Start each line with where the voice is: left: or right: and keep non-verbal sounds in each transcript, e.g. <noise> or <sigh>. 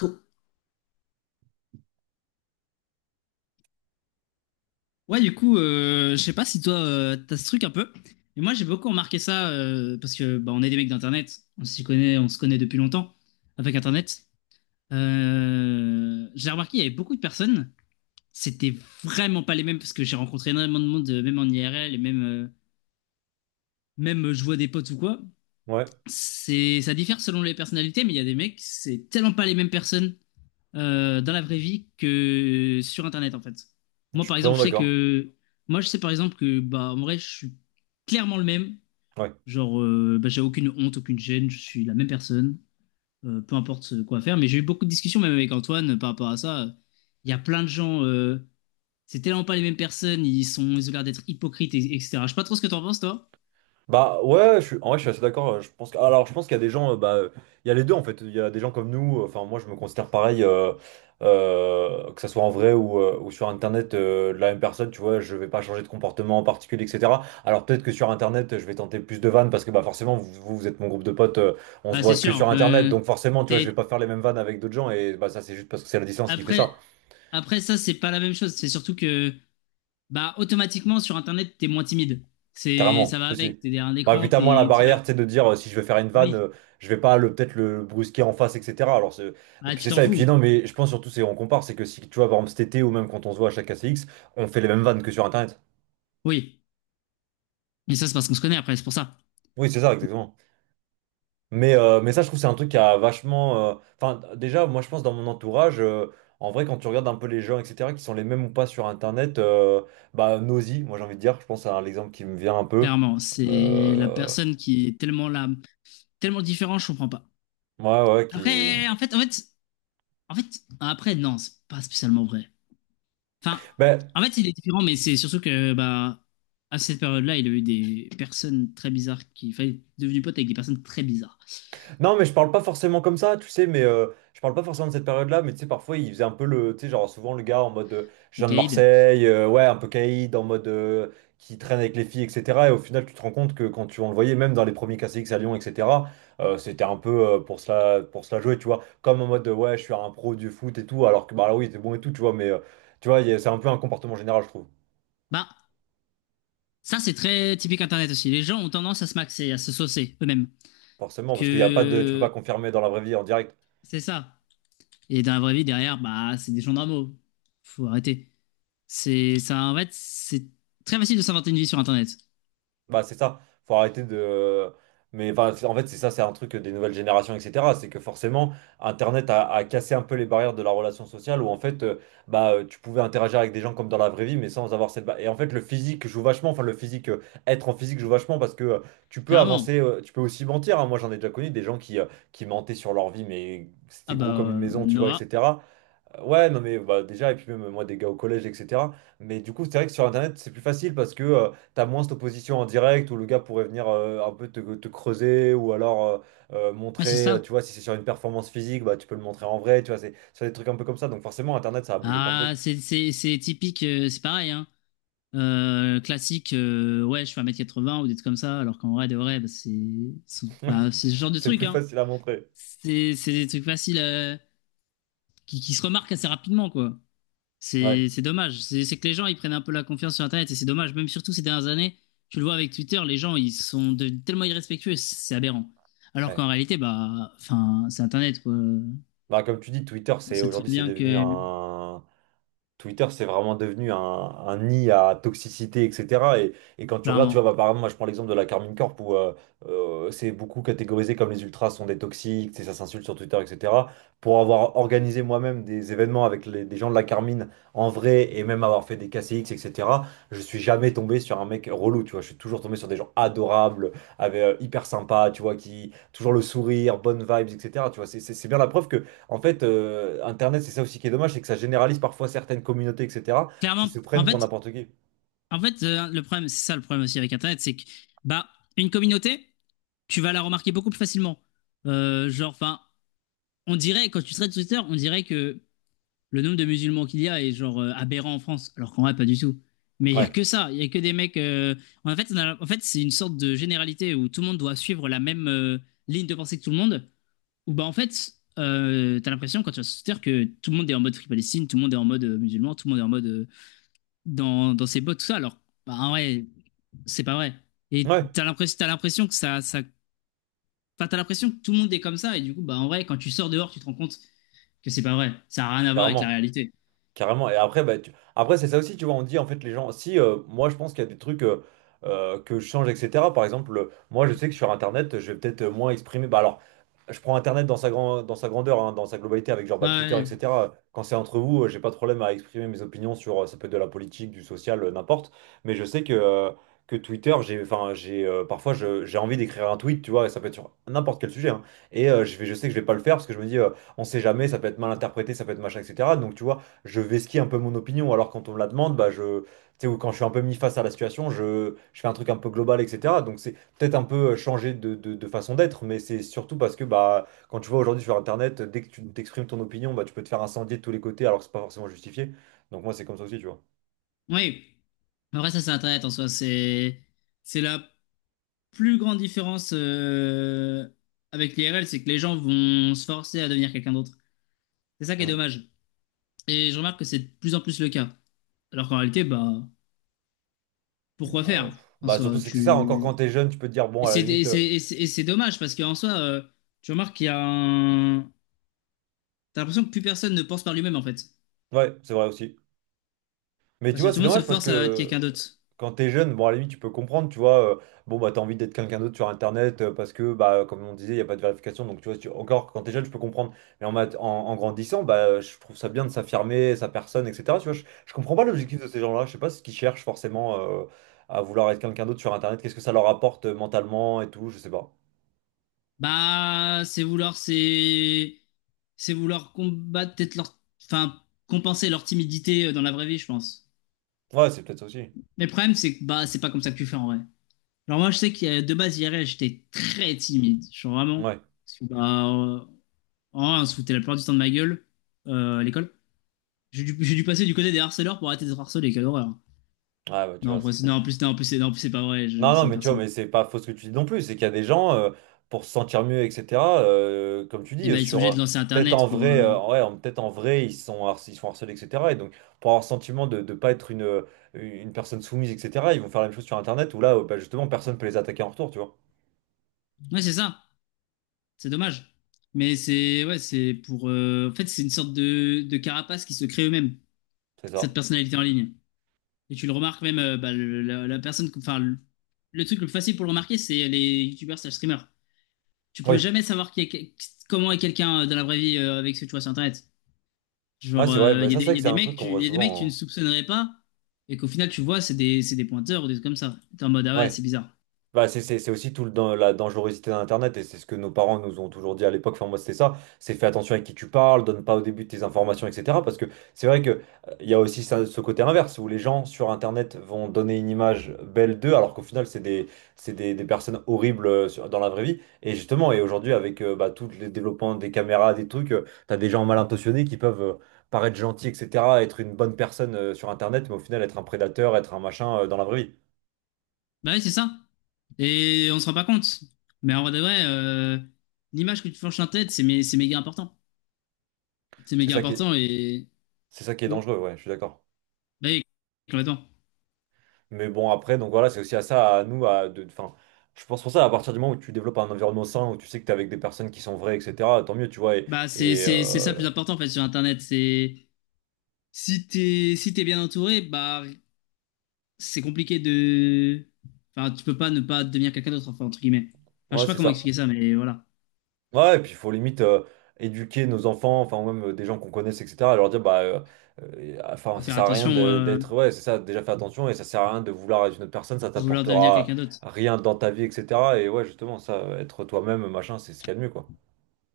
left: Cool. Ouais, du coup, je sais pas si toi, t'as ce truc un peu. Mais moi, j'ai beaucoup remarqué ça parce que bah, on est des mecs d'Internet. On s'y connaît, on se connaît depuis longtemps avec Internet. J'ai remarqué, il y avait beaucoup de personnes. C'était vraiment pas les mêmes parce que j'ai rencontré énormément de monde, même en IRL et même, je vois des potes ou quoi.
right: Ouais,
left: Ça diffère selon les personnalités, mais il y a des mecs, c'est tellement pas les mêmes personnes dans la vraie vie que sur Internet, en fait.
right: je
left: Moi,
right: suis
left: par
right: totalement
left: exemple, je sais
right: d'accord.
left: que... Moi, je sais, par exemple, que, bah, en vrai, je suis clairement le même.
right: Ouais.
left: Genre, bah, j'ai aucune honte, aucune gêne, je suis la même personne, peu importe quoi faire. Mais j'ai eu beaucoup de discussions, même avec Antoine, par rapport à ça. Il y a plein de gens... c'est tellement pas les mêmes personnes, ils ont l'air d'être hypocrites, etc. Je sais pas trop ce que t'en penses, toi.
right: Bah ouais, je suis, en vrai, je suis assez d'accord. Je pense que, alors, je pense qu'il y a des gens, bah, il y a les deux en fait. Il y a des gens comme nous. Enfin, moi, je me considère pareil, que ça soit en vrai ou sur Internet, la même personne. Tu vois, je vais pas changer de comportement en particulier, etc. Alors peut-être que sur Internet, je vais tenter plus de vannes parce que bah forcément, vous, vous vous êtes mon groupe de potes. On se
left: Ah,
right: voit
left: c'est
right: que
left: sûr
right: sur Internet,
left: que
right: donc forcément, tu vois, je
left: t'es-
right: vais pas faire les mêmes vannes avec d'autres gens et bah ça, c'est juste parce que c'est la distance qui fait
left: après,
right: ça.
left: après ça, c'est pas la même chose. C'est surtout que, bah, automatiquement, sur Internet, t'es moins timide. Ça
right: Carrément,
left: va avec.
right: aussi.
left: T'es derrière un
right: Bah,
left: écran,
right: putain, moi, la barrière, tu sais, de dire si je vais faire une vanne,
left: oui.
right: je vais pas le peut-être le brusquer en face, etc. Alors, et
left: Ah,
right: puis
left: tu
right: c'est
left: t'en
right: ça. Et puis,
left: fous.
right: non, mais je pense surtout, c'est on compare, c'est que si tu vois, par exemple, cet été ou même quand on se voit à chaque ACX, on fait les mêmes vannes que sur Internet.
left: Oui. Mais ça, c'est parce qu'on se connaît après, c'est pour ça.
right: Oui, c'est ça, exactement. Mais ça, je trouve, c'est un truc qui a vachement. Enfin, déjà, moi, je pense dans mon entourage, en vrai, quand tu regardes un peu les gens, etc., qui sont les mêmes ou pas sur Internet, bah, Nosy, moi, j'ai envie de dire, je pense à l'exemple qui me vient un peu.
left: Clairement, c'est la
right: Euh,
left: personne qui est tellement là, tellement différente, je comprends pas.
right: Ouais, ouais, qui.
left: Après, en fait, après, non, c'est pas spécialement vrai. Enfin,
right: Ben,
left: en fait, il est différent, mais c'est surtout que, bah, à cette période-là, il a eu des personnes très bizarres enfin, il est devenu pote avec des personnes très bizarres.
right: non, mais je parle pas forcément comme ça, tu sais, mais je parle pas forcément de cette période-là, mais tu sais, parfois, il faisait un peu le, tu sais, genre, souvent, le gars en mode, je
left: Le
right: viens de
left: Kaïd,
right: Marseille, ouais, un peu caïd, en mode, qui traîne avec les filles, etc. Et au final, tu te rends compte que quand tu, on le voyait, même dans les premiers KCX à Lyon, etc., c'était un peu pour cela jouer, tu vois, comme en mode, ouais, je suis un pro du foot et tout, alors que, bah, là, oui, il était bon et tout, tu vois, mais, tu vois, c'est un peu un comportement général, je trouve,
left: bah, ça, c'est très typique Internet aussi. Les gens ont tendance à se maxer, à se saucer eux-mêmes.
right: forcément, parce qu'il y a pas de, tu peux pas
left: Que
right: confirmer dans la vraie vie en direct.
left: c'est ça. Et dans la vraie vie, derrière, bah, c'est des gens normaux. Faut arrêter. C'est ça, en fait, c'est très facile de s'inventer une vie sur Internet.
right: Bah, c'est ça, faut arrêter de. Mais enfin, en fait, c'est ça, c'est un truc des nouvelles générations, etc. C'est que forcément, Internet a cassé un peu les barrières de la relation sociale où en fait, bah, tu pouvais interagir avec des gens comme dans la vraie vie, mais sans avoir cette. Et en fait, le physique joue vachement, enfin, le physique, être en physique joue vachement parce que tu peux
left: Clairement.
right: avancer, tu peux aussi mentir, hein. Moi, j'en ai déjà connu des gens qui mentaient sur leur vie, mais
left: Ah
right: c'était
left: bah,
right: gros comme une maison, tu vois,
left: Noah.
right: etc. Ouais, non, mais bah, déjà, et puis même moi, des gars au collège, etc. Mais du coup, c'est vrai que sur Internet, c'est plus facile parce que t'as moins cette opposition en direct où le gars pourrait venir un peu te, creuser ou alors
left: Ouais, c'est
right: montrer,
left: ça.
right: tu vois, si c'est sur une performance physique, bah, tu peux le montrer en vrai, tu vois, c'est sur des trucs un peu comme ça. Donc forcément, Internet, ça a bougé plein de
left: Ah,
right: trucs.
left: c'est typique, c'est pareil, hein. Classique, ouais, je fais un mètre quatre-vingts ou des trucs comme ça, alors qu'en vrai, de vrai, bah,
right: <laughs> Oui,
left: c'est ce genre de
right: c'est
left: truc,
right: plus
left: hein.
right: facile à montrer.
left: C'est des trucs faciles, qui se remarquent assez rapidement, quoi.
right: Ouais,
left: C'est dommage. C'est que les gens, ils prennent un peu la confiance sur Internet et c'est dommage. Même surtout ces dernières années, tu le vois avec Twitter, les gens, ils sont tellement irrespectueux, c'est aberrant. Alors
right: ouais.
left: qu'en réalité, bah, enfin, c'est Internet, quoi.
right: Bah, comme tu dis, Twitter,
left: On
right: c'est
left: sait très
right: aujourd'hui, c'est
left: bien
right: devenu
left: que,
right: un. Twitter, c'est vraiment devenu un nid à toxicité, etc. Et quand tu regardes, tu
left: clairement,
right: vois, bah, par exemple, moi je prends l'exemple de la Carmine Corp où c'est beaucoup catégorisé comme les ultras sont des toxiques, ça s'insulte sur Twitter, etc. Pour avoir organisé moi-même des événements avec des gens de la Carmine en vrai et même avoir fait des KCX, etc., je suis jamais tombé sur un mec relou, tu vois. Je suis toujours tombé sur des gens adorables, avec, hyper sympas, tu vois, qui toujours le sourire, bonnes vibes, etc. Tu vois, c'est bien la preuve que en fait, Internet, c'est ça aussi qui est dommage, c'est que ça généralise parfois certaines communautés, etc., qui
left: clairement,
right: se
left: en
right: prennent pour
left: fait,
right: n'importe qui.
left: en fait, le problème, c'est ça le problème aussi avec Internet, c'est que, bah, une communauté, tu vas la remarquer beaucoup plus facilement. Genre, enfin, on dirait, quand tu traites Twitter, on dirait que le nombre de musulmans qu'il y a est genre aberrant en France, alors qu'en vrai, pas du tout. Mais il y a
right: Ouais,
left: que ça, il y a que des mecs. En fait, en fait c'est une sorte de généralité où tout le monde doit suivre la même ligne de pensée que tout le monde. Où bah en fait, t'as l'impression quand tu vas sur Twitter que tout le monde est en mode Free Palestine, tout le monde est en mode musulman, tout le monde est en mode dans ses bottes, tout ça. Alors, bah, en vrai, c'est pas vrai. Et
right: ouais,
left: t'as l'impression que ça. Enfin, t'as l'impression que tout le monde est comme ça. Et du coup, bah en vrai, quand tu sors dehors, tu te rends compte que c'est pas vrai. Ça a rien à voir avec la
right: carrément.
left: réalité.
right: Carrément. Et après, bah, après c'est ça aussi, tu vois, on dit en fait les gens, si moi je pense qu'il y a des trucs que je change, etc. Par exemple, moi je sais que sur Internet, je vais peut-être moins exprimer. Bah alors, je prends Internet dans sa grandeur, hein, dans sa globalité, avec genre
left: Ouais.
right: bah,
left: Ouais,
right: Twitter,
left: ouais.
right: etc. Quand c'est entre vous, j'ai pas de problème à exprimer mes opinions sur, ça peut être de la politique, du social, n'importe. Mais je sais que Twitter, j'ai, enfin, j'ai, parfois j'ai envie d'écrire un tweet, tu vois, et ça peut être sur n'importe quel sujet, hein. Et je sais que je vais pas le faire parce que je me dis, on sait jamais, ça peut être mal interprété, ça peut être machin, etc. Donc tu vois je vesquis un peu mon opinion. Alors quand on me la demande, bah je, tu sais, ou quand je suis un peu mis face à la situation, je fais un truc un peu global, etc. Donc c'est peut-être un peu changer de façon d'être, mais c'est surtout parce que bah quand tu vois aujourd'hui sur Internet, dès que tu t'exprimes ton opinion, bah tu peux te faire incendier de tous les côtés alors que c'est pas forcément justifié. Donc moi c'est comme ça aussi, tu vois.
left: Oui. Après, ça, c'est Internet en soi. C'est la plus grande différence, avec l'IRL, c'est que les gens vont se forcer à devenir quelqu'un d'autre. C'est ça qui est
right: Mm.
left: dommage. Et je remarque que c'est de plus en plus le cas. Alors qu'en réalité, bah, pourquoi
right: Alors,
left: faire
right: pff,
left: en
right: bah surtout
left: soi,
right: c'est que c'est ça. Encore
left: tu...
right: quand t'es jeune, tu peux te dire bon
left: Et
right: à la
left: c'est et
right: limite,
left: c'est- et c'est- et c'est dommage parce qu'en soi, tu remarques qu'il y a un... T'as l'impression que plus personne ne pense par lui-même en fait.
right: ouais c'est vrai aussi. Mais tu
left: Parce que
right: vois,
left: tout le
right: c'est
left: monde se
right: dommage parce
left: force
right: que
left: à être quelqu'un d'autre.
right: quand t'es jeune, bon, à la limite, tu peux comprendre, tu vois, bon, bah, t'as envie d'être quelqu'un d'autre sur Internet parce que, bah, comme on disait, il n'y a pas de vérification. Donc, tu vois, si encore, quand t'es jeune, je peux comprendre. Mais en grandissant, bah, je trouve ça bien de s'affirmer, sa personne, etc. Tu vois, je comprends pas l'objectif de ces gens-là. Je sais pas ce qu'ils cherchent forcément à vouloir être quelqu'un d'autre sur Internet. Qu'est-ce que ça leur apporte mentalement et tout, je sais pas.
left: Bah, c'est vouloir combattre peut-être leur, enfin, compenser leur timidité, dans la vraie vie, je pense.
right: Ouais, c'est peut-être ça aussi.
left: Mais le problème, c'est que bah, c'est pas comme ça que tu fais en vrai. Alors moi, je sais que, de base, hier j'étais très timide, je suis
right: Ouais,
left: vraiment.
right: ouais,
left: Parce que bah, en vrai, on se foutait la plupart du temps de ma gueule, à l'école. J'ai dû passer du côté des harceleurs pour arrêter d'être harcelé, quelle horreur.
right: bah, tu
left: Non, en
right: vois, c'est
left: plus,
right: ça.
left: non, en plus, non, c'est pas vrai, je
right: Non, non,
left: harcèle
right: mais tu vois,
left: personne.
right: mais c'est pas faux ce que tu dis non plus. C'est qu'il y a des gens, pour se sentir mieux, etc., comme tu
left: Et
right: dis,
left: bah, ils sont
right: sur
left: obligés de lancer
right: peut-être en
left: Internet pour.
right: vrai, ouais, peut-être en vrai, ils sont, ils sont harcelés, etc. Et donc, pour avoir le sentiment de ne pas être une personne soumise, etc., ils vont faire la même chose sur Internet où là, bah, justement, personne peut les attaquer en retour, tu vois.
left: Ouais, c'est ça. C'est dommage. Mais c'est ouais, c'est pour. En fait, c'est une sorte de, carapace qui se crée eux-mêmes,
right: C'est
left: cette
right: ça.
left: personnalité en ligne. Et tu le remarques même, bah, la personne. Enfin, le truc le plus facile pour le remarquer, c'est les youtubeurs slash streamers. Tu peux
right: Oui.
left: jamais savoir qui est comment est quelqu'un, dans la vraie vie, avec ce que tu vois sur Internet.
right: Ouais,
left: Genre,
right: c'est vrai. Bah, ça, c'est vrai que c'est un truc qu'on voit
left: il y a des mecs tu ne
right: souvent,
left: soupçonnerais pas, et qu'au final, tu vois, c'est des pointeurs ou des trucs comme ça. T'es en mode, ah
right: hein.
left: ouais,
right: Ouais.
left: c'est bizarre.
right: Bah, c'est aussi tout la dangerosité d'Internet et c'est ce que nos parents nous ont toujours dit à l'époque. Enfin, moi, c'était ça. C'est fais attention avec qui tu parles, donne pas au début tes informations, etc. Parce que c'est vrai que il y a aussi ce côté inverse où les gens sur Internet vont donner une image belle d'eux alors qu'au final, c'est des personnes horribles dans la vraie vie. Et justement, et aujourd'hui, avec bah, tous les développements des caméras, des trucs, t'as des gens mal intentionnés qui peuvent paraître gentils, etc., être une bonne personne sur Internet, mais au final, être un prédateur, être un machin dans la vraie vie.
left: Bah oui, c'est ça. Et on se rend pas compte. Mais en vrai de vrai, l'image que tu forges en tête, c'est méga important. C'est
right: C'est
left: méga
right: ça qui est-
left: important et.
right: C'est ça qui est
left: Hmm.
right: dangereux, ouais, je suis d'accord.
left: Bah oui, complètement.
right: Mais bon, après, donc voilà, c'est aussi à ça, à nous, à de, enfin, je pense pour ça, à partir du moment où tu développes un environnement sain, où tu sais que t'es avec des personnes qui sont vraies, etc., tant mieux, tu vois,
left: Bah c'est
right: et,
left: c'est- c'est ça le
right: euh,
left: plus important en fait sur Internet. C'est si t'es bien entouré, bah c'est compliqué de. Enfin, tu peux pas ne pas devenir quelqu'un d'autre, enfin, entre guillemets. Enfin, je sais
right: ouais,
left: pas
right: c'est
left: comment
right: ça.
left: expliquer ça, mais voilà.
right: Ouais, et puis il faut limite éduquer nos enfants, enfin, ou même des gens qu'on connaisse, etc., leur dire, bah, enfin,
left: Faut
right: ça
left: faire
right: sert à rien
left: attention,
right: d'être, ouais, c'est ça, déjà fais attention, et ça sert à rien de vouloir être une autre personne, ça
left: de vouloir devenir
right: t'apportera
left: quelqu'un d'autre.
right: rien dans ta vie, etc., et ouais, justement, ça, être toi-même, machin, c'est ce qu'il y a de mieux, quoi.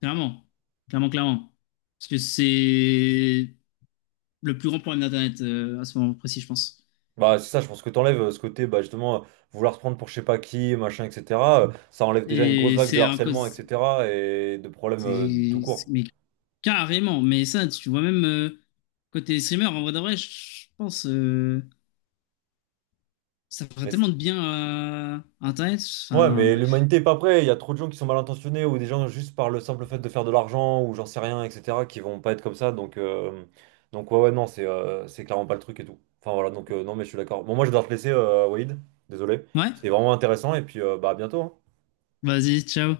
left: Clairement. Clairement, clairement. Parce que c'est. Le plus grand problème d'Internet, à ce moment précis, je pense.
right: Bah, c'est ça, je pense que t'enlèves ce côté, bah, justement, vouloir se prendre pour je sais pas qui, machin, etc. Ça enlève déjà une grosse
left: Et
right: vague de
left: c'est un
right: harcèlement,
left: cause.
right: etc. et de problèmes tout court.
left: Mais carrément, mais ça, tu vois, même côté streamer, en vrai de vrai, je pense ça ferait
right: Mais
left: tellement de bien à Internet.
right: ouais,
left: Enfin,
right: mais
left: bref.
right: l'humanité est pas prête. Il y a trop de gens qui sont mal intentionnés ou des gens juste par le simple fait de faire de l'argent ou j'en sais rien, etc. qui vont pas être comme ça. Donc ouais, ouais, non, c'est clairement pas le truc et tout. Enfin, voilà, donc non, mais je suis d'accord. Bon, moi, je dois te laisser, Walid. Désolé.
left: Ouais,
right: C'était vraiment intéressant et puis, bah, à bientôt, hein.
left: vas-y, ciao.